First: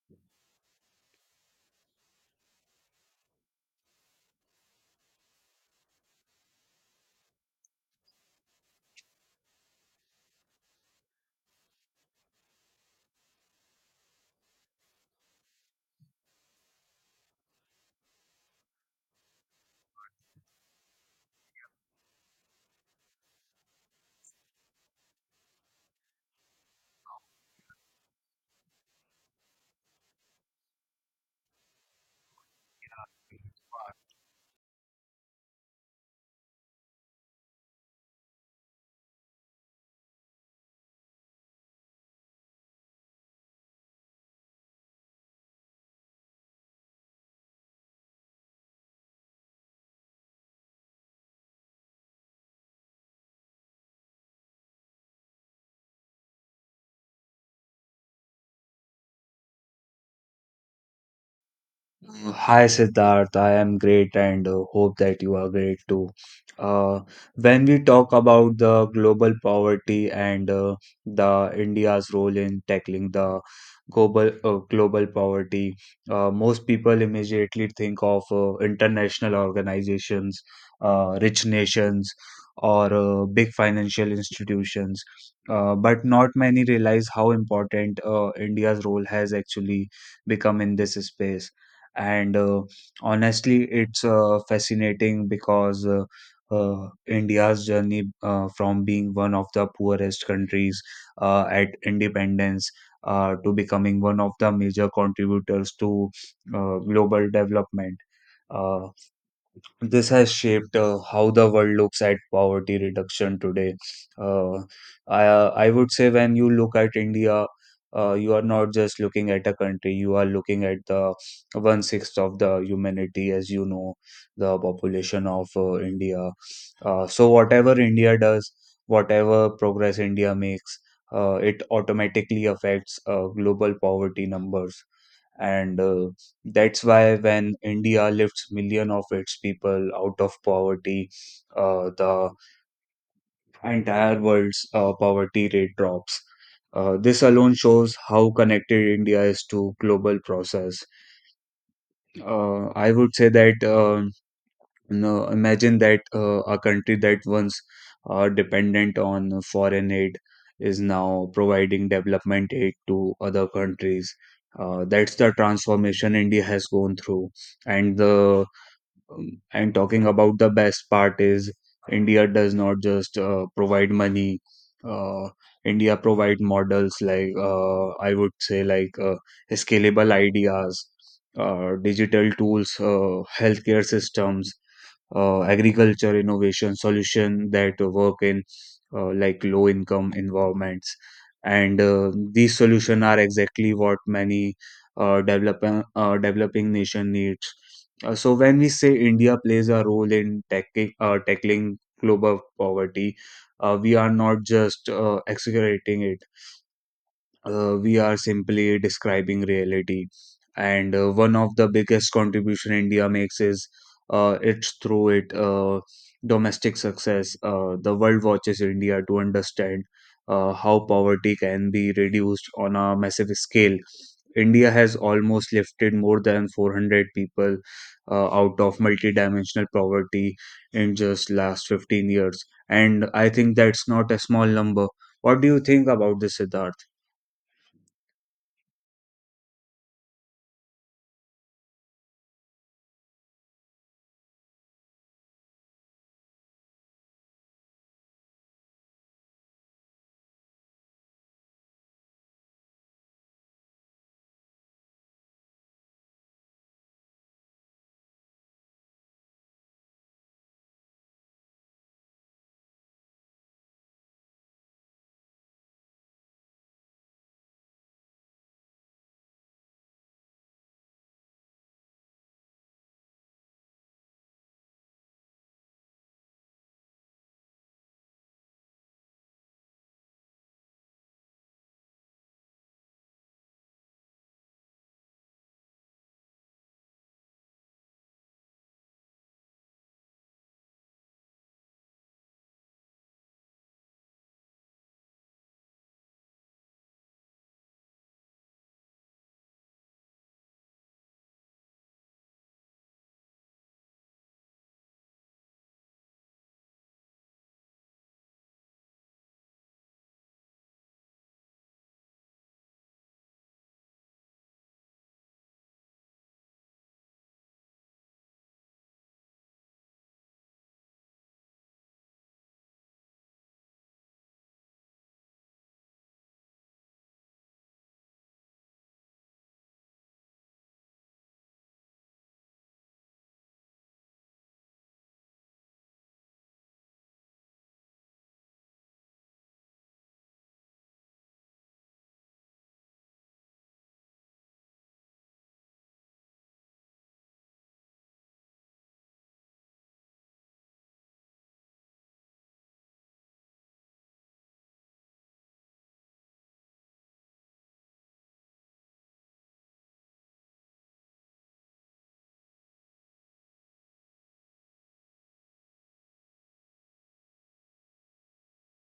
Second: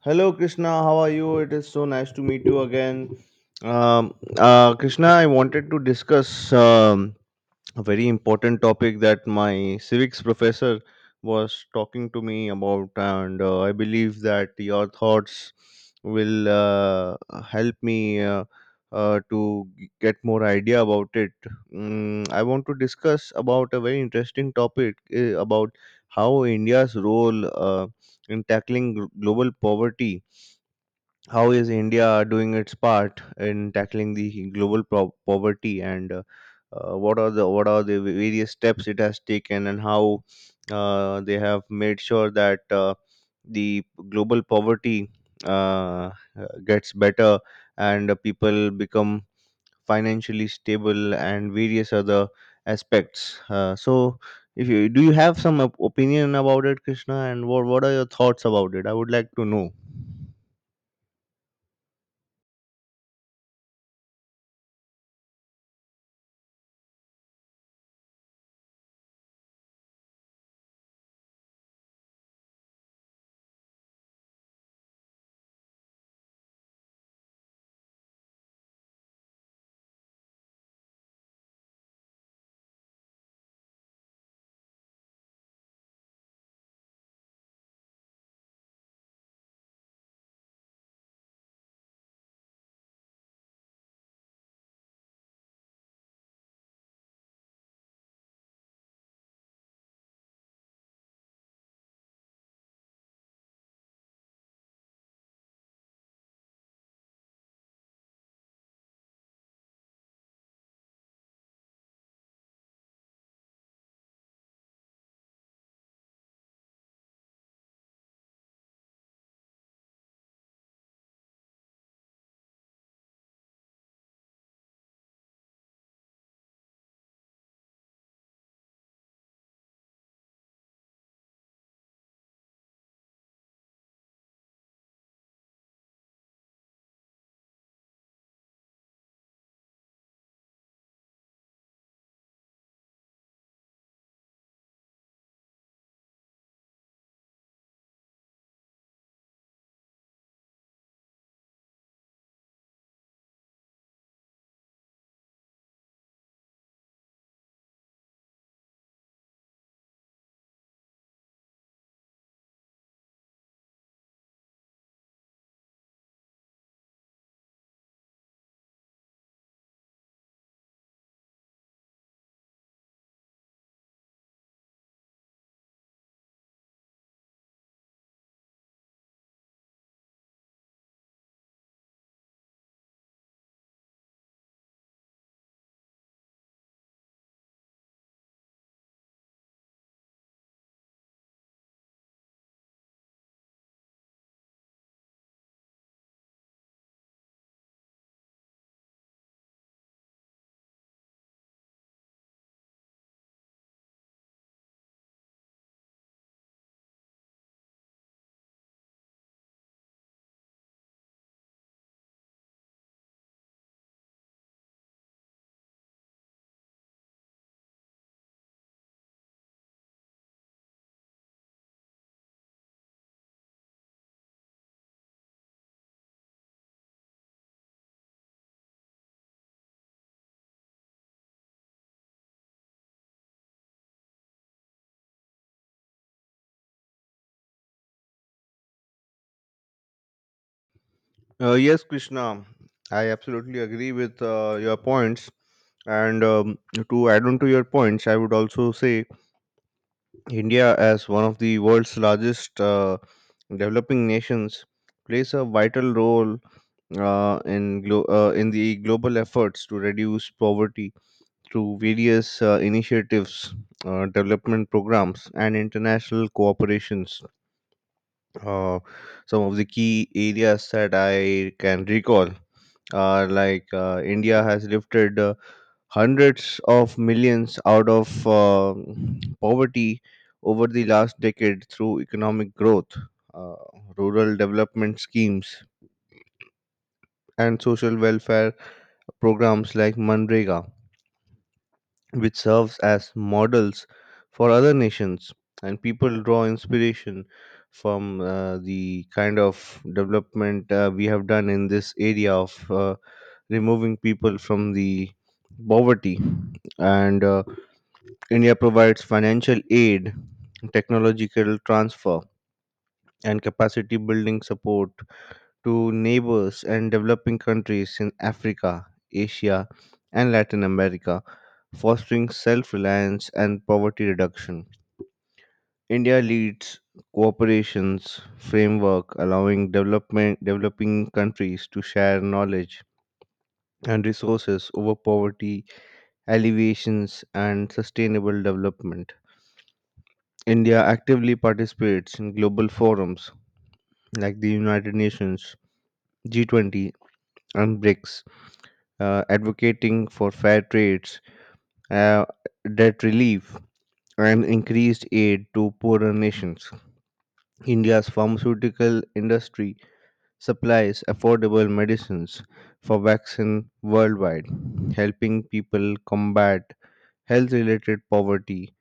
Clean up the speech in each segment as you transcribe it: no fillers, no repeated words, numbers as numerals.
Hello, Krishna. How are you? It is so nice to meet you again. Krishna, I wanted to discuss a very important topic that my civics professor was talking to me about, and I believe that your thoughts will help me to get more idea about it. I want to discuss about a very interesting topic about how India's role in tackling global poverty, how is India doing its part in tackling the global poverty, and what are the various steps it has taken, and how they have made sure that the global poverty uh, gets better, and people become financially stable and various other aspects, so if you have some opinion about it, Krishna, and what are your thoughts about it? I would like to know. Hi Siddharth, I am great and hope that you are great too. Uh, when we talk about the global poverty and the India's role in tackling the global global poverty, most people immediately think of international organizations, rich nations, or big financial institutions. But not many realize how important India's role has actually become in this space and honestly it's fascinating because India's journey from being one of the poorest countries at independence to becoming one of the major contributors to global development. Uh, this has shaped how the world looks at poverty reduction today. Uh, I would say when you look at India, you are not just looking at a country, you are looking at the one sixth of the humanity, as you know, the population of India. So, whatever India does, whatever progress India makes, it automatically affects global poverty numbers and that's why when India lifts million of its people out of poverty, the entire world's poverty rate drops. This alone shows how connected India is to global process. I would say that no, imagine that a country that once dependent on foreign aid is now providing development aid to other countries. That's the transformation India has gone through. And the and talking about the best part is India does not just provide money. Uh, India provide models like I would say like scalable ideas, digital tools, healthcare systems, agriculture innovation solution that work in like low income environments, and these solutions are exactly what many developing nation needs. So when we say India plays a role in tackling tackling global poverty, we are not just exaggerating it, we are simply describing reality, and one of the biggest contribution India makes is it's through it domestic success. The world watches India to understand how poverty can be reduced on a massive scale. India has almost lifted more than 400 people out of multidimensional poverty in just last 15 years, and I think that's not a small number. What do you think about this, Siddharth? Yes, Krishna, I absolutely agree with your points. And to add on to your points, I would also say India, as one of the world's largest developing nations, plays a vital role in the global efforts to reduce poverty through various initiatives, development programs, and international cooperations. Uh, some of the key areas that I can recall are like India has lifted hundreds of millions out of poverty over the last decade through economic growth, uh, rural development schemes, and social welfare programs like Manrega, which serves as models for other nations, and people draw inspiration from the kind of development we have done in this area of removing people from the poverty. And India provides financial aid, technological transfer, and capacity building support to neighbors and developing countries in Africa, Asia, and Latin America, fostering self reliance and poverty reduction. India leads cooperations framework allowing development developing countries to share knowledge and resources over poverty alleviations and sustainable development. India actively participates in global forums like the United Nations, G20, and BRICS, advocating for fair trades, uh, debt relief, and increased aid to poorer nations. India's pharmaceutical industry supplies affordable medicines for vaccine worldwide, helping people combat health-related poverty.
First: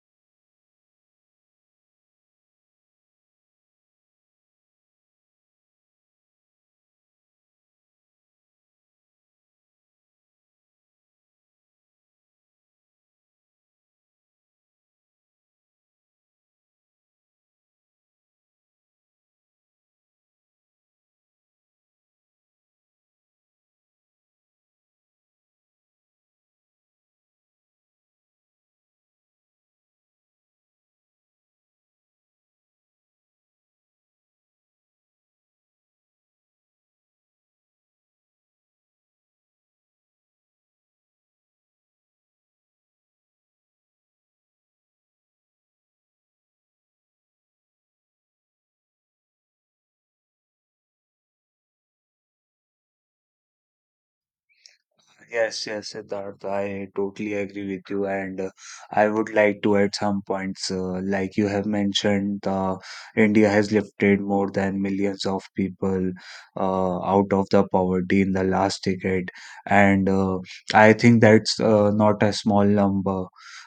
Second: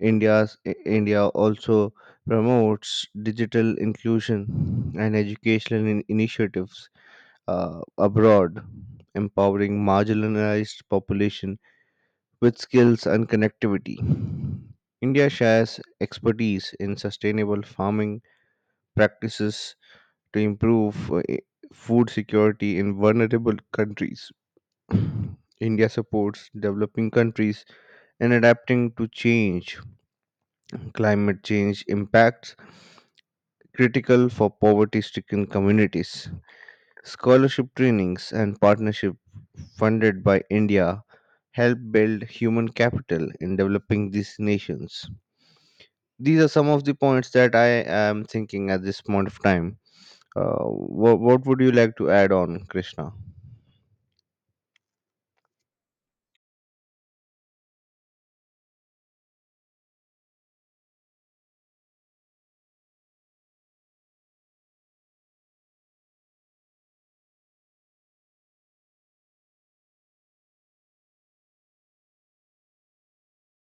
India also promotes digital inclusion and educational initiatives abroad, empowering marginalized population with skills and connectivity. India shares expertise in sustainable farming practices to improve food security in vulnerable countries. India supports developing countries in adapting to change. Climate change impacts critical for poverty stricken communities. Scholarship trainings and partnership funded by India help build human capital in developing these nations. These are some of the points that I am thinking at this point of time. What would you like to add on, Krishna? Yes, yes, Siddharth, I totally agree with you, and I would like to add some points. Like you have mentioned, India has lifted more than millions of people out of the poverty in the last decade, and I think that's not a small number.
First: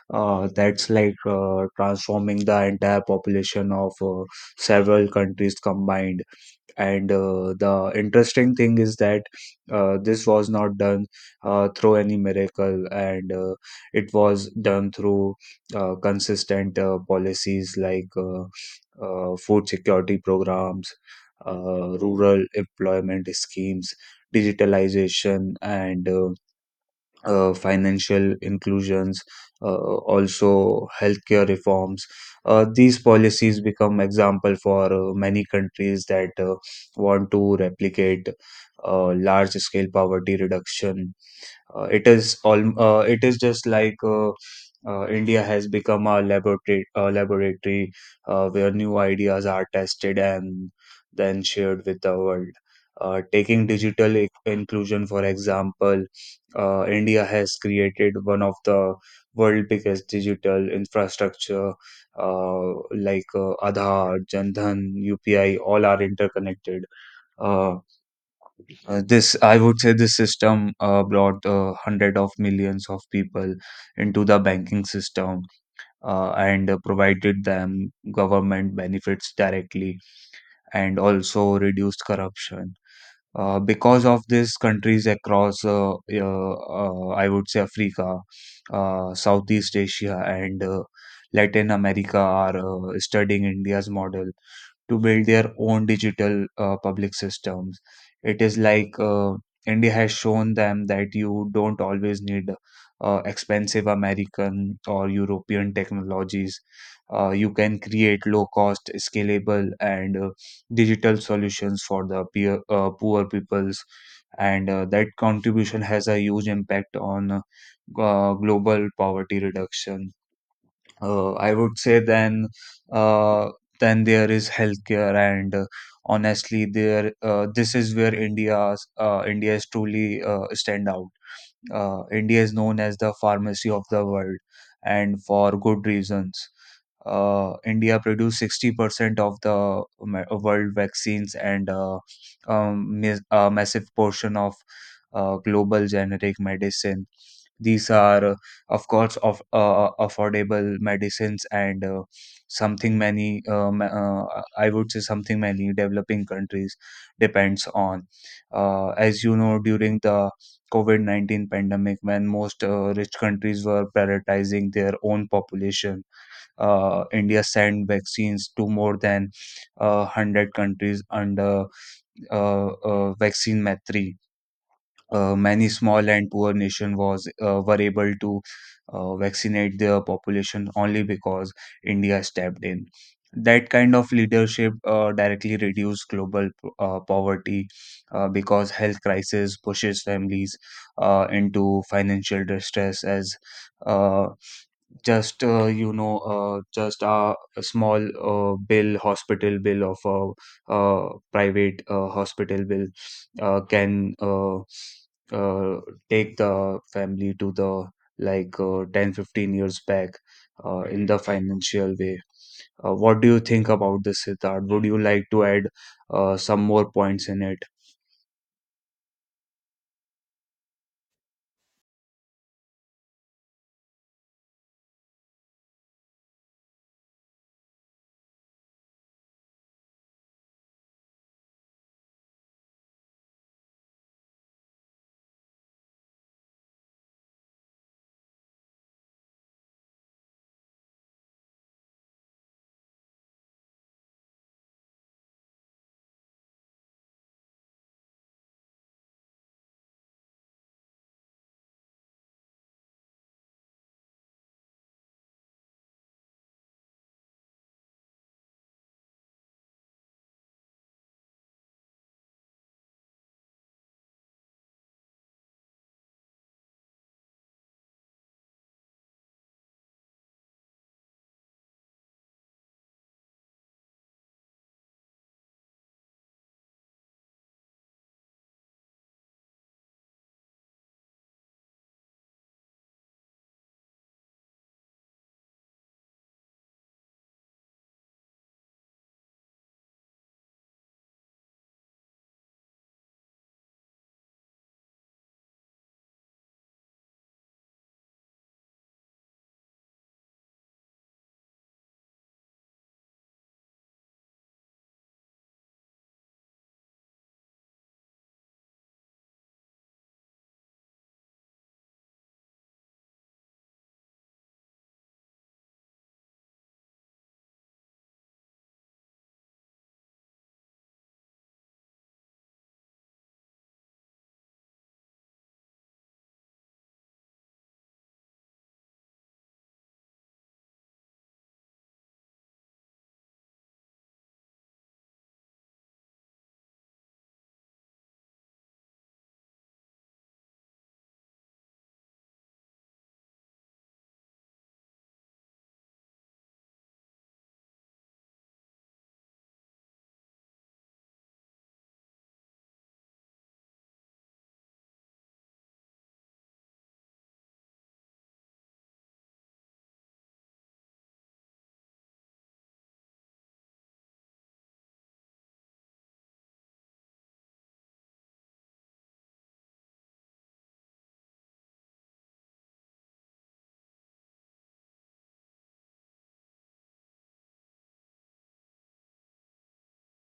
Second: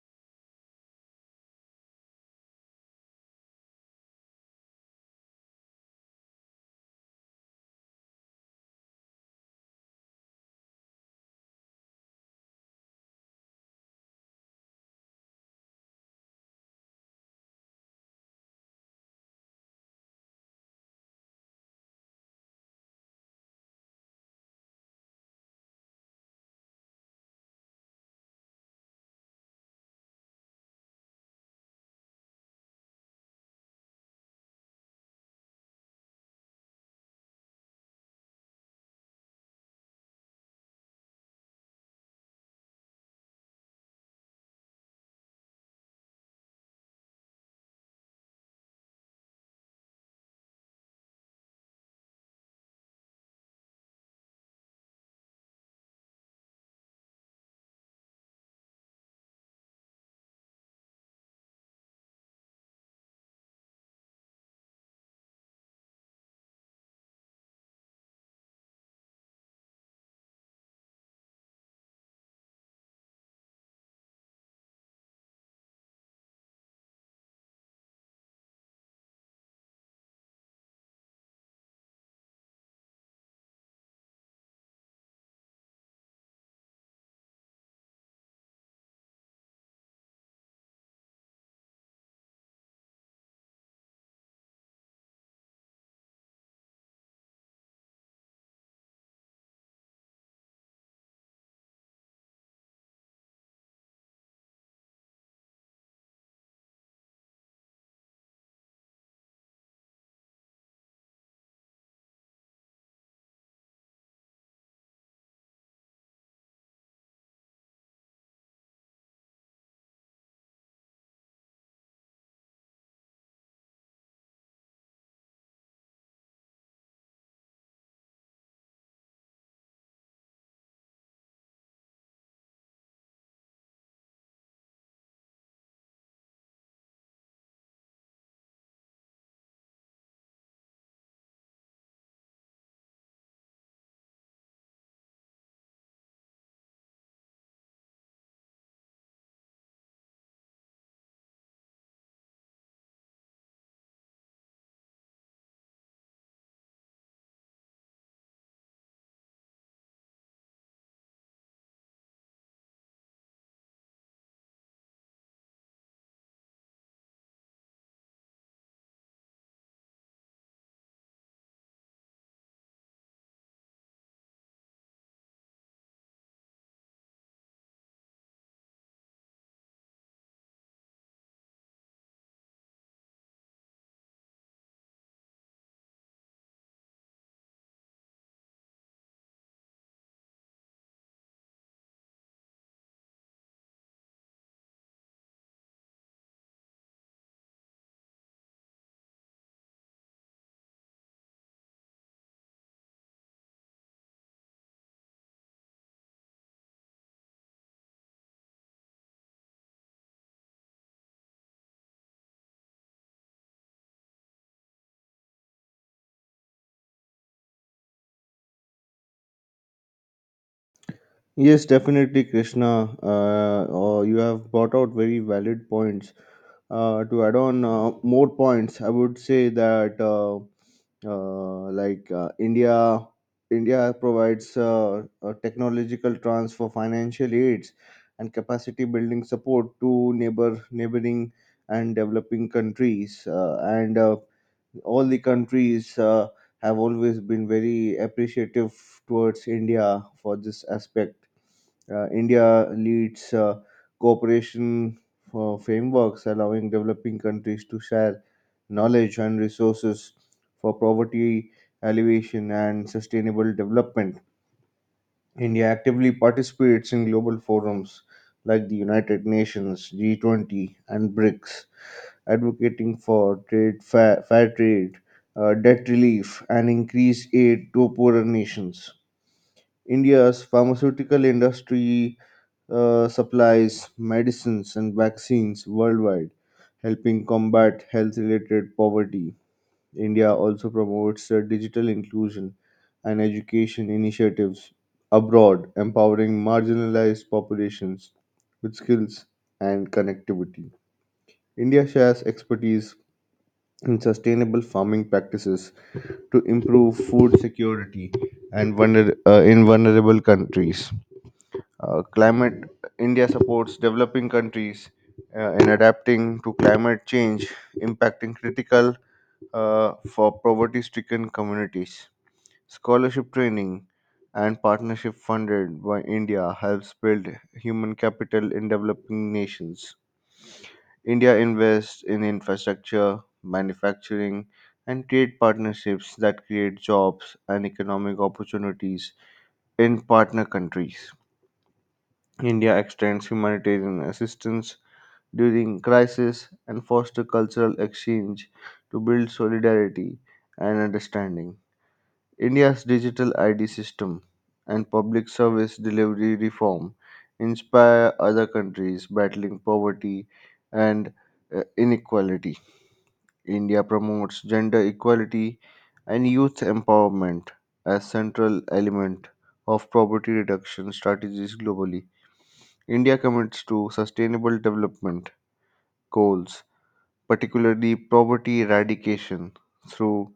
That's like transforming the entire population of several countries combined, and the interesting thing is that this was not done through any miracle, and it was done through consistent policies like food security programs, rural employment schemes, digitalization, and financial inclusions, also healthcare reforms. These policies become example for many countries that want to replicate large-scale poverty reduction. It is all. It is just like India has become a laboratory where new ideas are tested and then shared with the world. Taking digital inclusion, for example, India has created one of the world biggest digital infrastructure like Aadhaar, Jan Dhan, UPI, all are interconnected. Uh, this, I would say, this system brought hundred of millions of people into the banking system, and provided them government benefits directly, and also reduced corruption. Because of this, countries across, I would say, Africa, Southeast Asia, and Latin America are studying India's model to build their own digital public systems. It is like India has shown them that you don't always need expensive American or European technologies. You can create low cost, scalable, and digital solutions for the poor peoples. And that contribution has a huge impact on global poverty reduction. I would say then, uh, then there is healthcare, and honestly there this is where India is truly stand out. India is known as the pharmacy of the world and for good reasons. India produced 60% of the world vaccines, and a massive portion of global generic medicine. These are, of course, of affordable medicines, and something many, I would say, something many developing countries depends on. As you know, during the COVID 19 pandemic, when most rich countries were prioritizing their own population, India sent vaccines to more than 100 countries under vaccine Maitri. Many small and poor nation was were able to vaccinate their population only because India stepped in. That kind of leadership directly reduced global poverty because health crisis pushes families into financial distress as uh, just you know just a small bill hospital bill of a private hospital bill can uh, take the family to the like 10 15 years back in the financial way. What do you think about this, Siddharth? Would you like to add some more points in it? Yes, definitely, Krishna. Oh, you have brought out very valid points. To add on more points, I would say that uh, like uh, India, India provides technological transfer, financial aids, and capacity building support to neighboring, and developing countries. And all the countries have always been very appreciative towards India for this aspect. India leads cooperation for frameworks allowing developing countries to share knowledge and resources for poverty alleviation and sustainable development. India actively participates in global forums like the United Nations, G20, and BRICS, advocating for fair trade, debt relief, and increased aid to poorer nations. India's pharmaceutical industry supplies medicines and vaccines worldwide, helping combat health related poverty. India also promotes digital inclusion and education initiatives abroad, empowering marginalized populations with skills and connectivity. India shares expertise in sustainable farming practices to improve food security in vulnerable countries. Climate India supports developing countries in adapting to climate change, impacting critical for poverty-stricken communities. Scholarship training and partnership funded by India helps build human capital in developing nations. India invests in infrastructure, manufacturing, and trade partnerships that create jobs and economic opportunities in partner countries. India extends humanitarian assistance during crisis and foster cultural exchange to build solidarity and understanding. India's digital ID system and public service delivery reform inspire other countries battling poverty and inequality. India promotes gender equality and youth empowerment as central element of poverty reduction strategies globally. India commits to sustainable development goals, particularly poverty eradication through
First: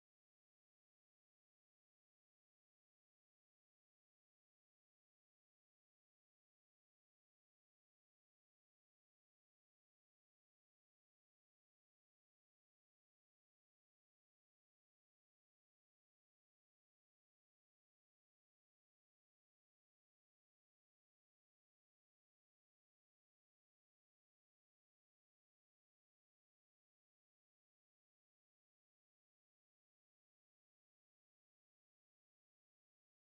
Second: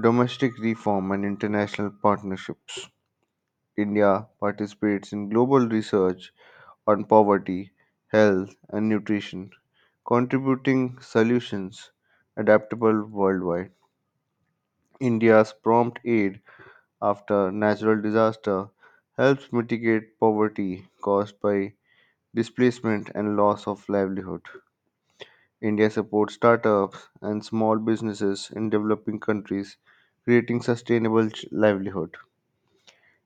domestic reform and international partnerships. India participates in global research on poverty, health, and nutrition, contributing solutions adaptable worldwide. India's prompt aid after natural disaster helps mitigate poverty caused by displacement and loss of livelihood. India supports startups and small businesses in developing countries, creating sustainable livelihood.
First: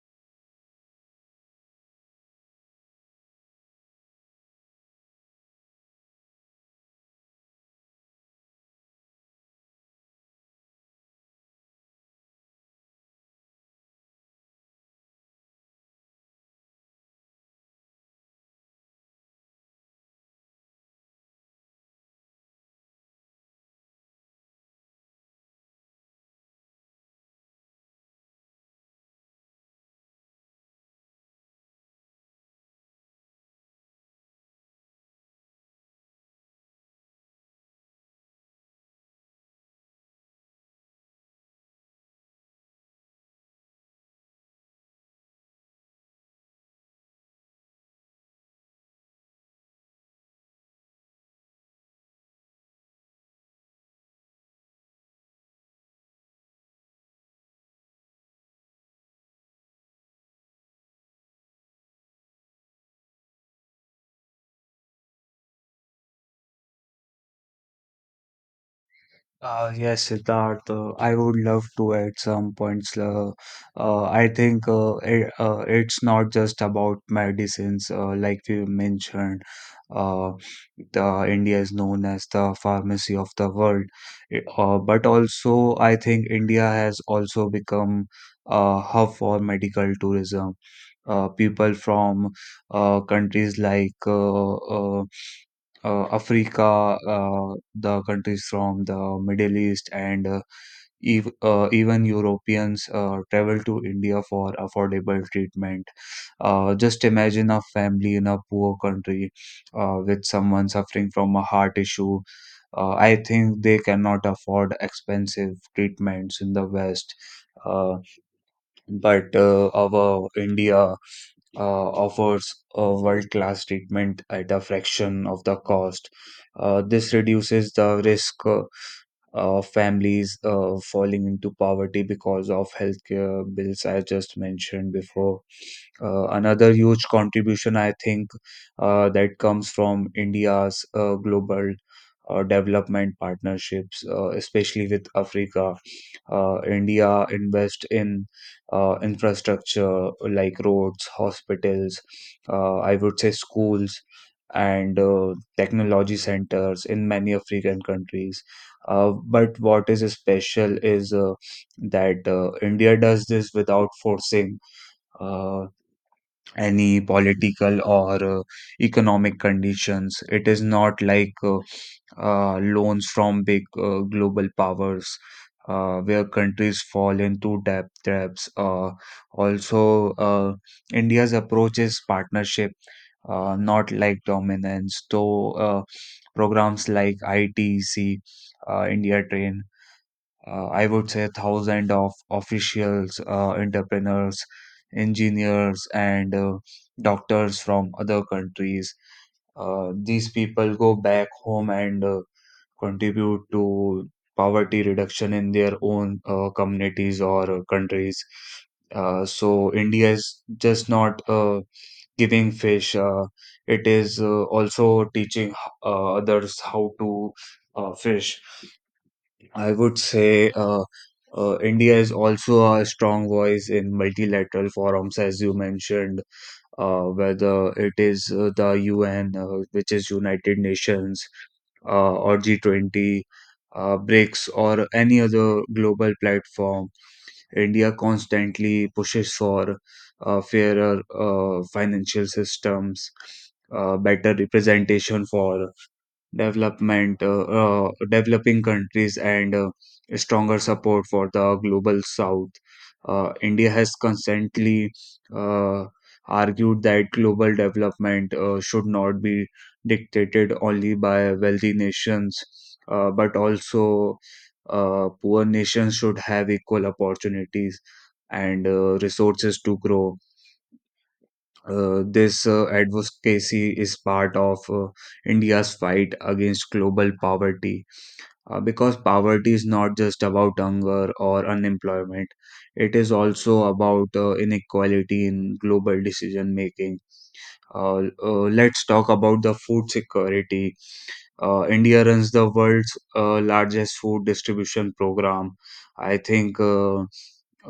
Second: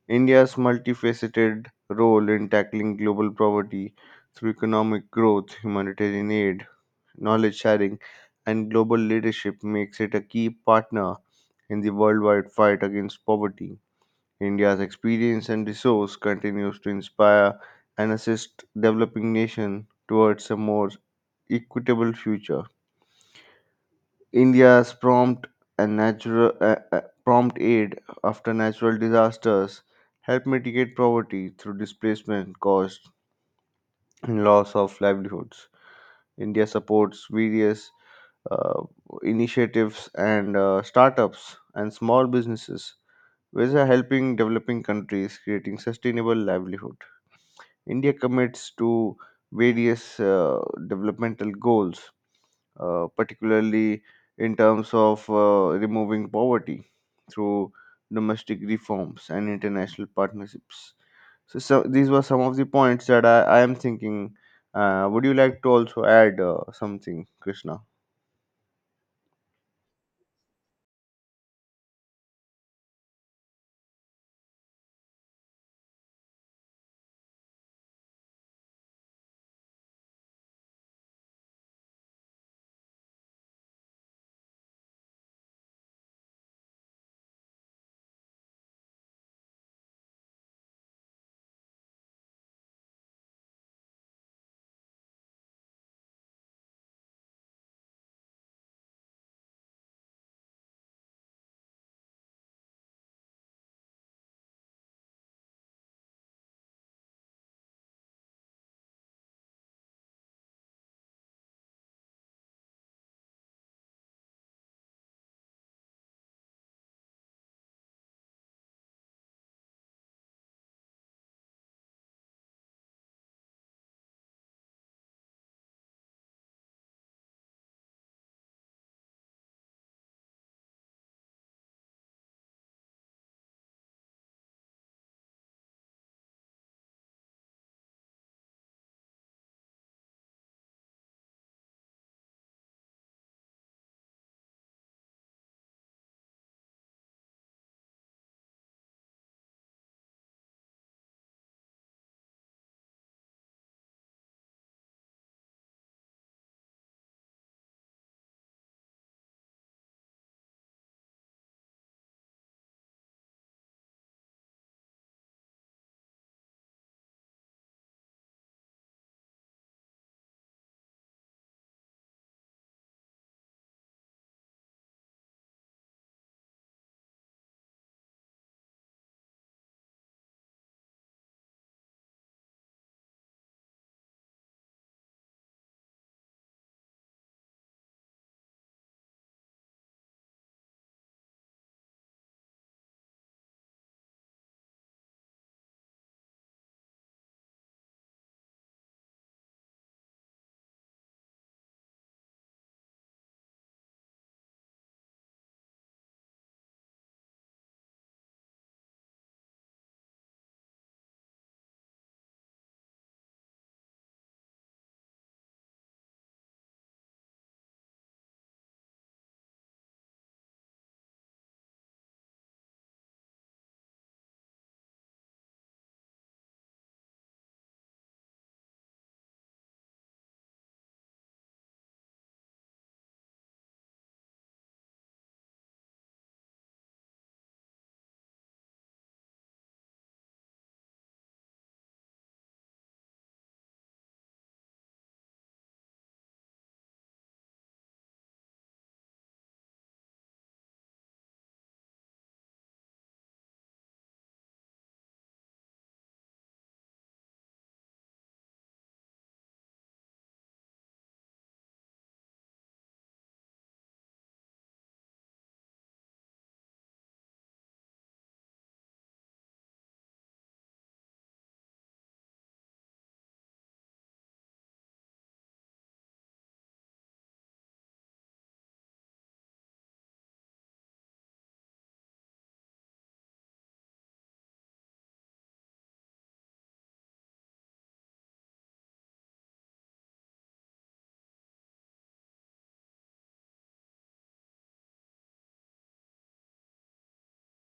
India's multifaceted role in tackling global poverty through economic growth, humanitarian aid, knowledge sharing, and global leadership makes it a key partner in the worldwide fight against poverty. India's experience and resource continues to inspire and assist developing nations towards a more equitable future. India's prompt aid after natural disasters help mitigate poverty through displacement caused and loss of livelihoods. India supports various uh, initiatives and startups and small businesses which are helping developing countries creating sustainable livelihood. India commits to various developmental goals, particularly in terms of removing poverty through domestic reforms and international partnerships. So, these were some of the points that I am thinking. Would you like to also add something, Krishna? Yes, Siddharth, I would love to add some points. I think it's not just about medicines, like you mentioned. Uh, the India is known as the pharmacy of the world, but also I think India has also become a hub for medical tourism. People from countries like Africa, the countries from the Middle East, and ev even Europeans travel to India for affordable treatment. Just imagine a family in a poor country with someone suffering from a heart issue. I think they cannot afford expensive treatments in the West. Uh, but our India offers a world-class treatment at a fraction of the cost. This reduces the risk of families falling into poverty because of healthcare bills I just mentioned before. Another huge contribution, I think, that comes from India's global development partnerships, especially with Africa. India invest in infrastructure like roads, hospitals, I would say schools, and technology centers in many African countries. But what is special is that India does this without forcing uh, any political or economic conditions. It is not like loans from big global powers, where countries fall into debt traps. Also, India's approach is partnership, not like dominance. Though programs like ITC, India Train, I would say thousand of officials, entrepreneurs, engineers, and doctors from other countries. These people go back home and contribute to poverty reduction in their own communities or countries. So India is just not giving fish; it is also teaching others how to fish. I would say India is also a strong voice in multilateral forums, as you mentioned, whether it is the UN, which is United Nations, or G20, BRICS, or any other global platform, India constantly pushes for fairer financial systems, better representation for developing countries, and stronger support for the global south. India has constantly uh, argued that global development should not be dictated only by wealthy nations, but also poor nations should have equal opportunities and resources to grow. This advocacy is part of India's fight against global poverty because poverty is not just about hunger or unemployment, it is also about inequality in global decision making. Let's talk about the food security. India runs the world's largest food distribution program. I think. Uh,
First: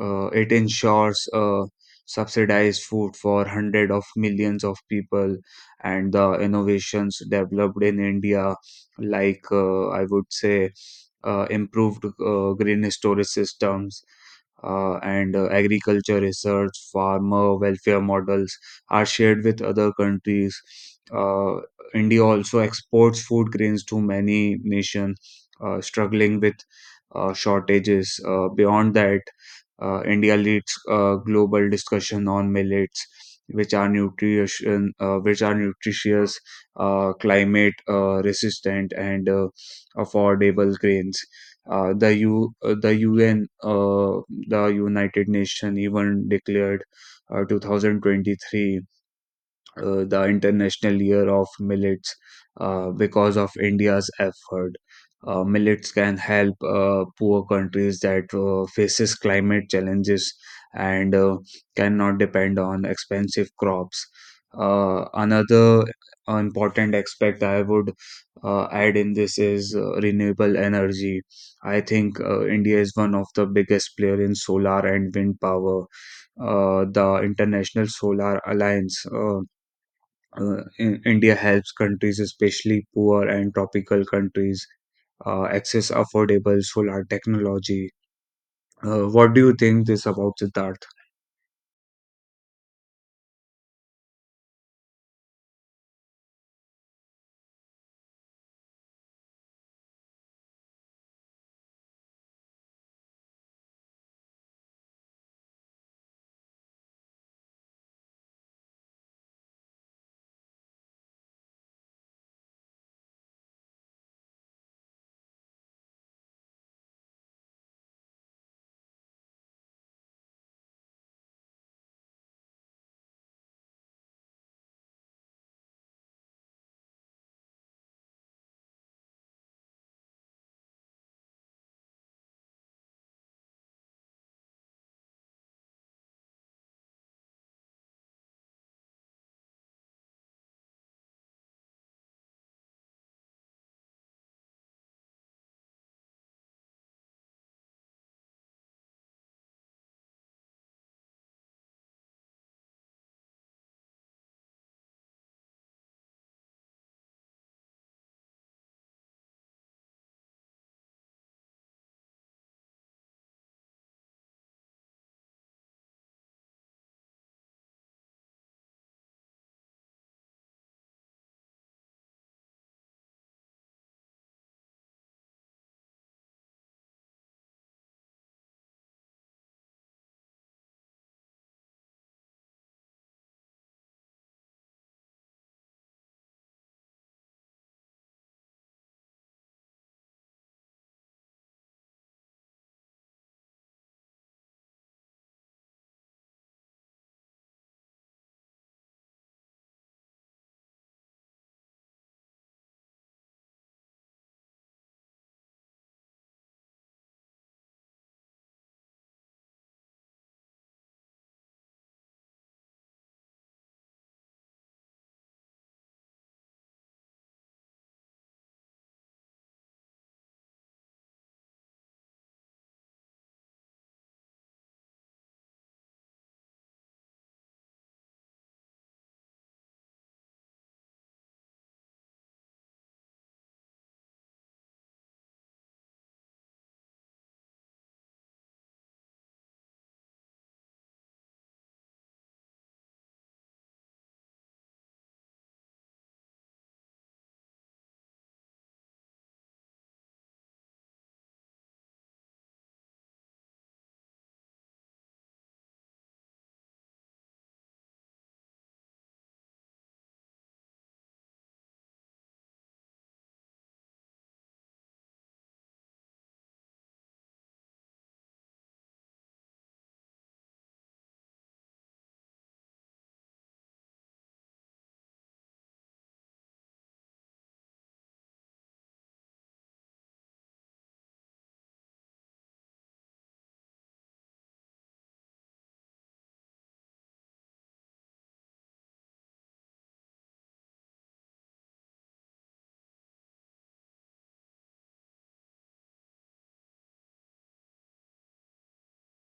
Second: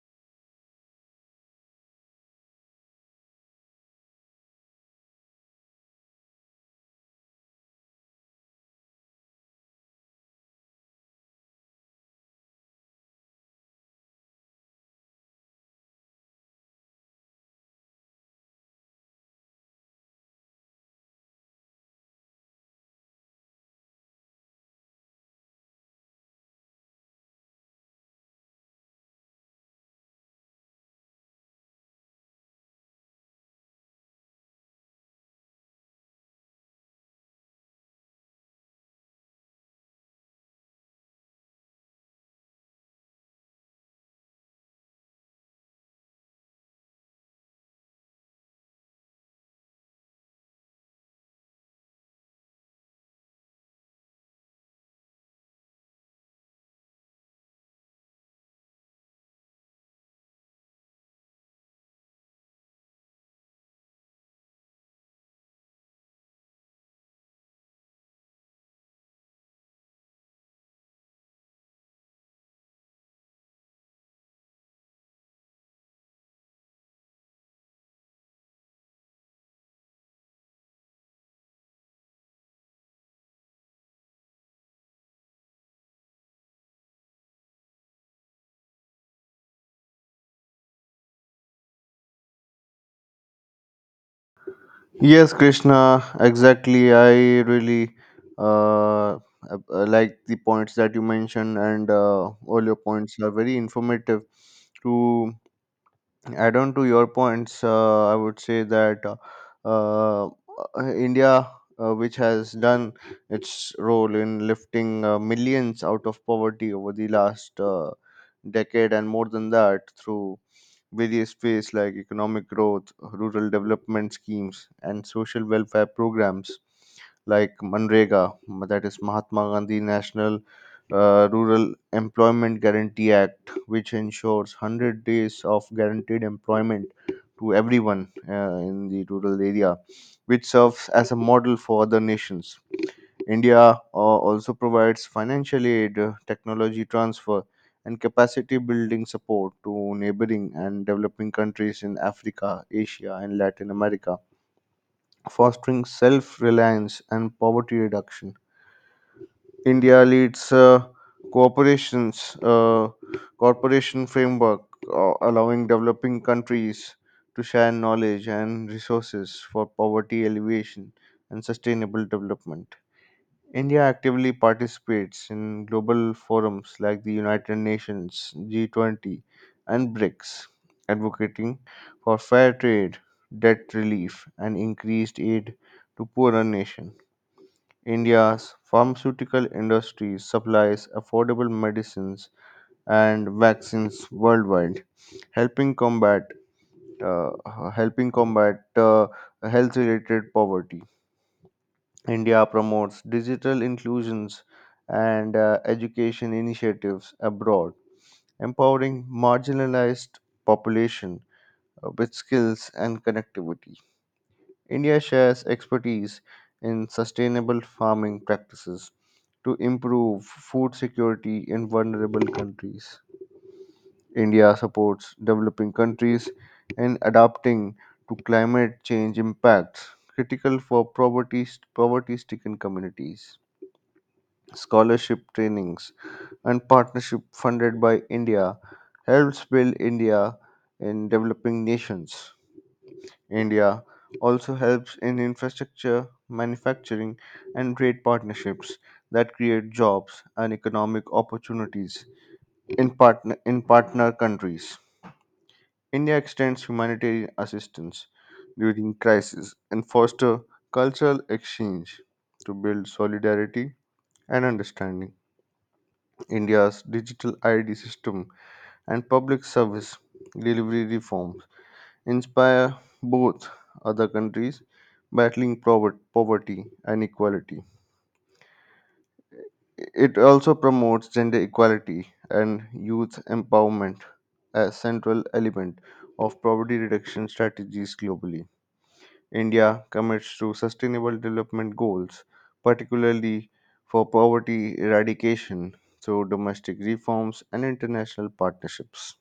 uh, It ensures subsidized food for hundreds of millions of people, and the innovations developed in India, like I would say, improved green storage systems and agriculture research, farmer welfare models are shared with other countries. Uh, India also exports food grains to many nations struggling with shortages. Beyond that, India leads global discussion on millets, which are nutritious, climate resistant, and affordable grains. The UN, the United Nations even declared 2023 the International Year of Millets because of India's effort. Millets can help poor countries that faces climate challenges and cannot depend on expensive crops. Another important aspect I would add in this is renewable energy. I think India is one of the biggest player in solar and wind power. The International Solar Alliance. India helps countries, especially poor and tropical countries, access affordable solar technology. What do you think this about Siddharth? Yes, Krishna, exactly. I really uh, like the points that you mentioned, and all your points are very informative. To add on to your points, I would say that uh, uh, India, which has done its role in lifting millions out of poverty over the last decade and more than that through various ways like economic growth, rural development schemes, and social welfare programs like Manrega, that is Mahatma Gandhi National Rural Employment Guarantee Act, which ensures 100 days of guaranteed employment to everyone in the rural area, which serves as a model for other nations. India also provides financial aid, technology transfer, and capacity building support to neighboring and developing countries in Africa, Asia, and Latin America, fostering self reliance and poverty reduction. India leads corporations uh, corporation framework, allowing developing countries to share knowledge and resources for poverty alleviation and sustainable development. India actively participates in global forums like the United Nations, G20, and BRICS, advocating for fair trade, debt relief, and increased aid to poorer nations. India's pharmaceutical industry supplies affordable medicines and vaccines worldwide, helping combat uh, helping combat health-related poverty. India promotes digital inclusions and education initiatives abroad, empowering marginalized population with skills and connectivity. India shares expertise in sustainable farming practices to improve food security in vulnerable countries. India supports developing countries in adapting to climate change impacts critical for poverty stricken communities. Scholarship trainings and partnership funded by India helps build India in developing nations. India also helps in infrastructure, manufacturing, and trade partnerships that create jobs and economic opportunities in partner countries. India extends humanitarian assistance during crisis and foster cultural exchange to build solidarity and understanding. India's digital ID system and public service delivery reforms inspire both other countries battling poverty and equality. It also promotes gender equality and youth empowerment as central element of poverty reduction strategies globally. India commits to sustainable development goals, particularly for poverty eradication through domestic reforms and international partnerships.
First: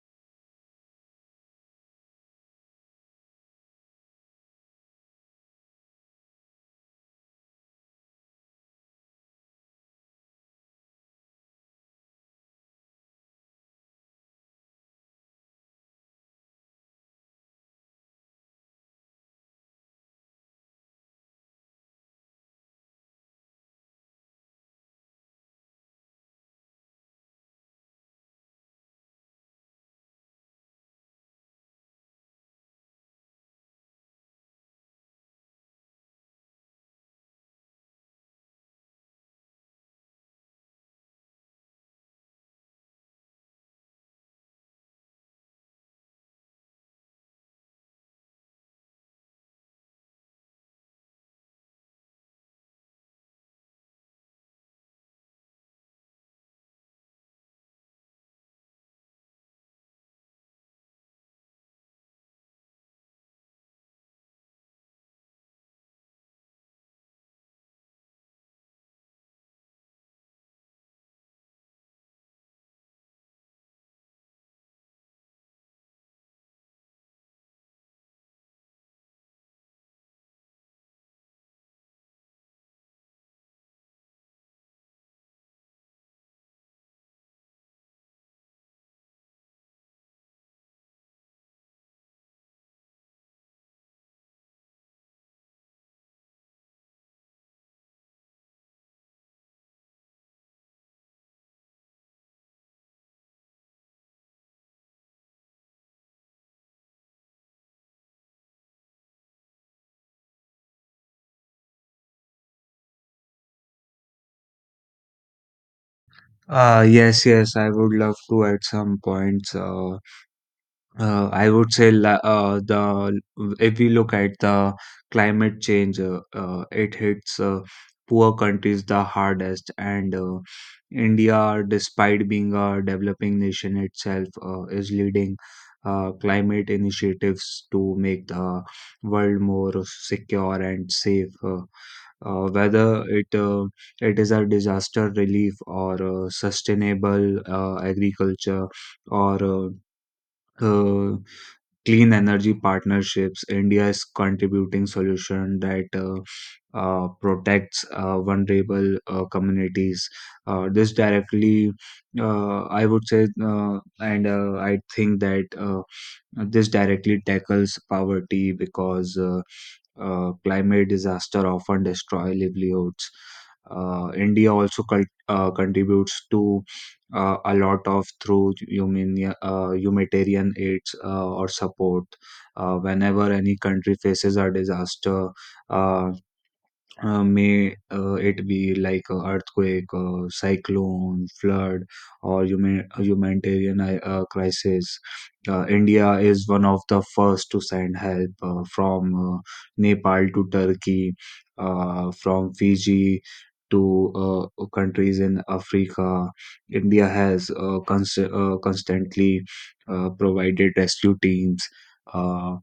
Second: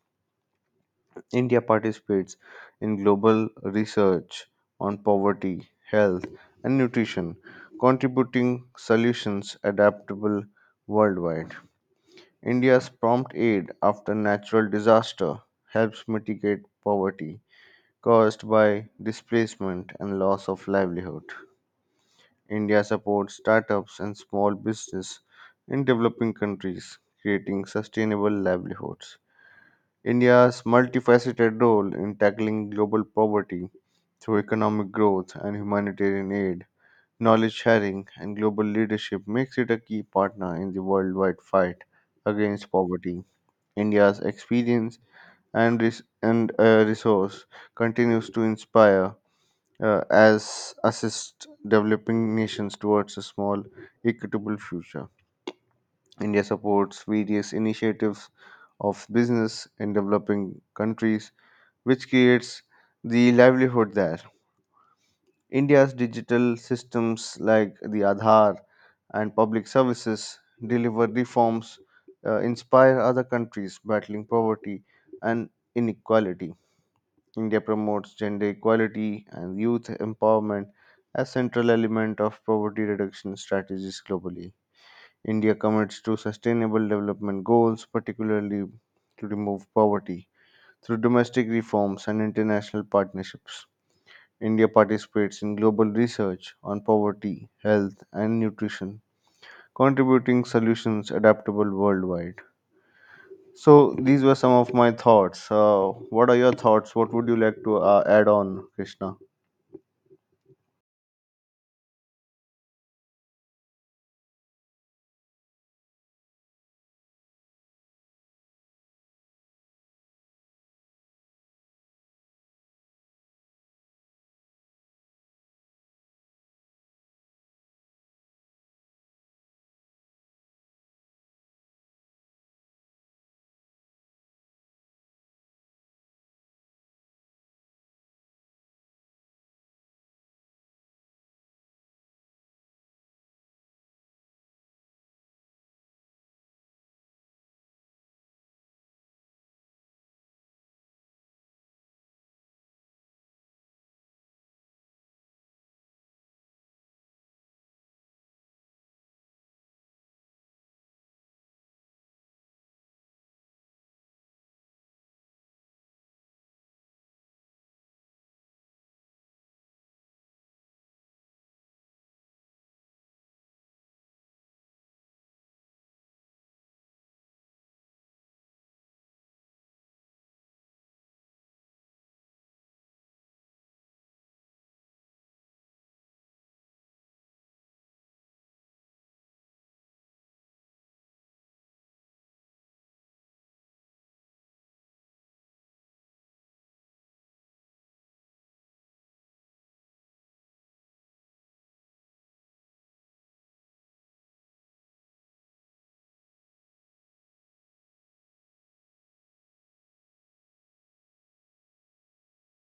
India participates in global research on poverty, health, and nutrition, contributing solutions adaptable worldwide. India's prompt aid after natural disaster helps mitigate poverty caused by displacement and loss of livelihood. India supports startups and small business in developing countries, creating sustainable livelihoods. India's multifaceted role in tackling global poverty through economic growth and humanitarian aid, knowledge sharing, and global leadership makes it a key partner in the worldwide fight against poverty. India's experience and, res- and resource continues to inspire as assist developing nations towards a small, equitable future. India supports various initiatives of business in developing countries, which creates the livelihood there. India's digital systems like the Aadhaar and public services deliver reforms, inspire other countries battling poverty and inequality. India promotes gender equality and youth empowerment as central element of poverty reduction strategies globally. India commits to sustainable development goals, particularly to remove poverty. Through domestic reforms and international partnerships, India participates in global research on poverty, health, and nutrition, contributing solutions adaptable worldwide. So, these were some of my thoughts. What are your thoughts? What would you like to add on, Krishna? Yes, yes, I would love to add some points. I would say the If we look at the climate change, it hits poor countries the hardest, and India, despite being a developing nation itself, is leading climate initiatives to make the world more secure and safe. Whether it it is a disaster relief or sustainable agriculture or uh, clean energy partnerships india is contributing solution that protects vulnerable communities this directly I would say uh, and I think that This directly tackles poverty because climate disaster often destroy livelihoods. India also contributes to a lot of through humanitarian aids or support. Whenever any country faces a disaster, uh, may it be like a earthquake, cyclone, flood, or humanitarian crisis. India is one of the first to send help from Nepal to Turkey, from Fiji to countries in Africa. India has constantly provided rescue teams. Uh,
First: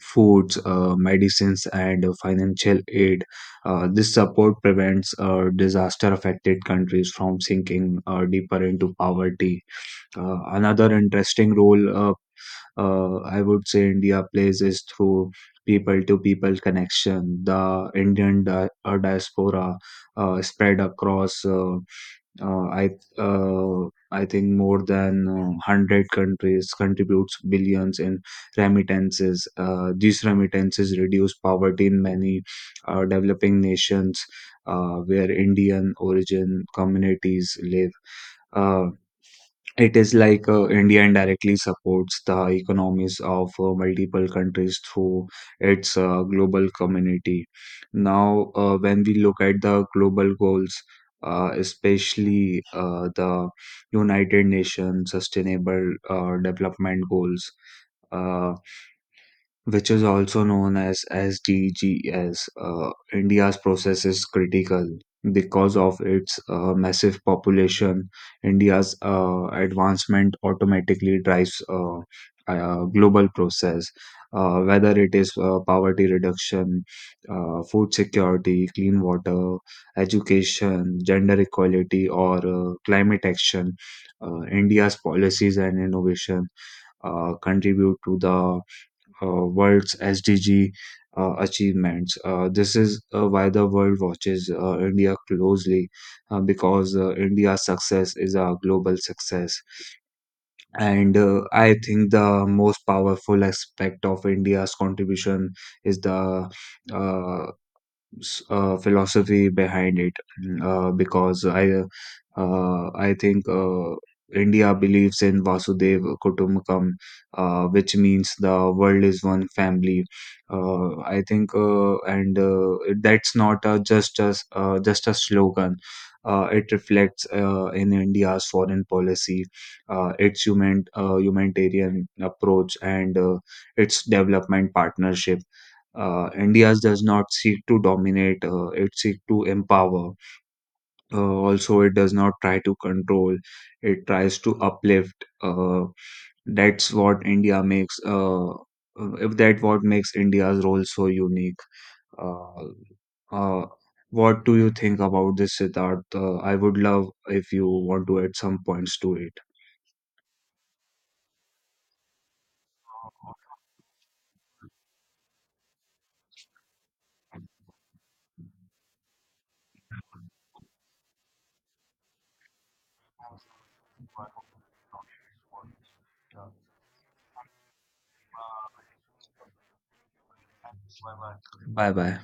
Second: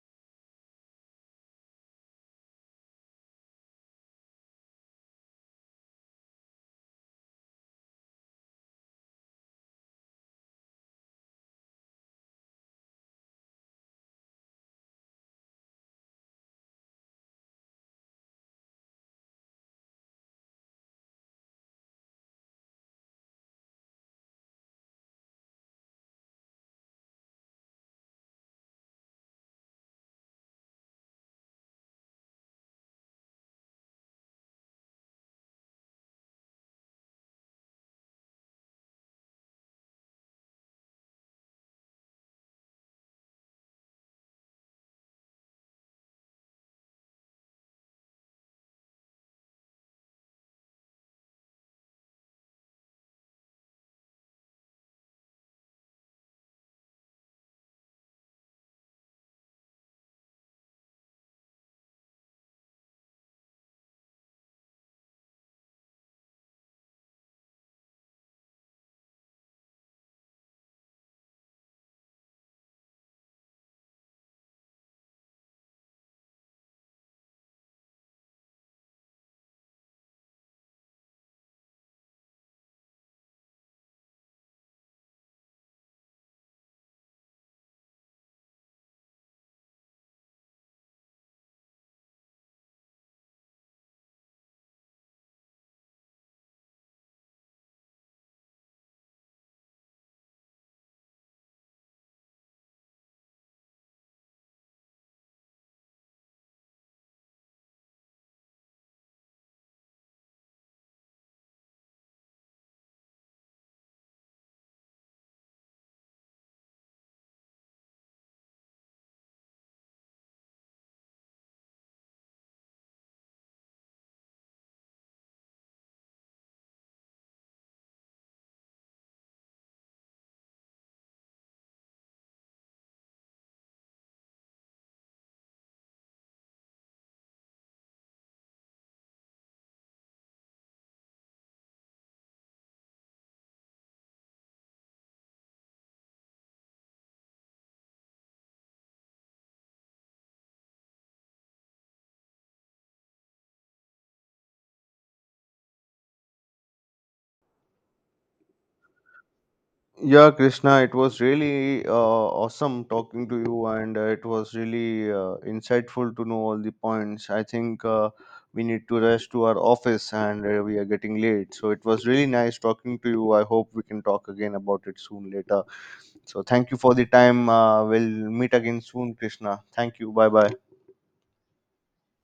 Foods, medicines, and financial aid. This support prevents disaster affected countries from sinking deeper into poverty. Another interesting role I would say India plays is through people to people connection. The Indian diaspora spread across. Uh, I uh, I think more than 100 countries contributes billions in remittances. These remittances reduce poverty in many developing nations where Indian origin communities live. Uh, it is like India indirectly supports the economies of multiple countries through its global community. Now, when we look at the global goals, especially the United Nations Sustainable Development Goals, uh, which is also known as SDGs, India's process is critical because of its massive population. India's advancement automatically drives a global process, whether it is poverty reduction, food security, clean water, education, gender equality, or climate action. India's policies and innovation contribute to the world's SDG achievements. This is why the world watches India closely because India's success is a global success. And I think the most powerful aspect of India's contribution is the uh, philosophy behind it because I think India believes in Vasudeva Kutumbakam, which means the world is one family. I think, and that's not a, just a, just a slogan. It reflects in India's foreign policy, its humanitarian approach, and its development partnership India does not seek to dominate, it seeks to empower. Also, it does not try to control, it tries to uplift. Uh, that's what India makes, if that what makes India's role so unique. Uh, uh, what do you think about this, Siddharth? I would love if you want to add some points to it. Yeah, Krishna, it was really awesome talking to you, and it was really insightful to know all the points. I think we need to rush to our office, and we are getting late. So it was really nice talking to you. I hope we can talk again about it soon later. So thank you for the time. We'll meet again soon, Krishna. Thank you. Bye bye. Bye bye.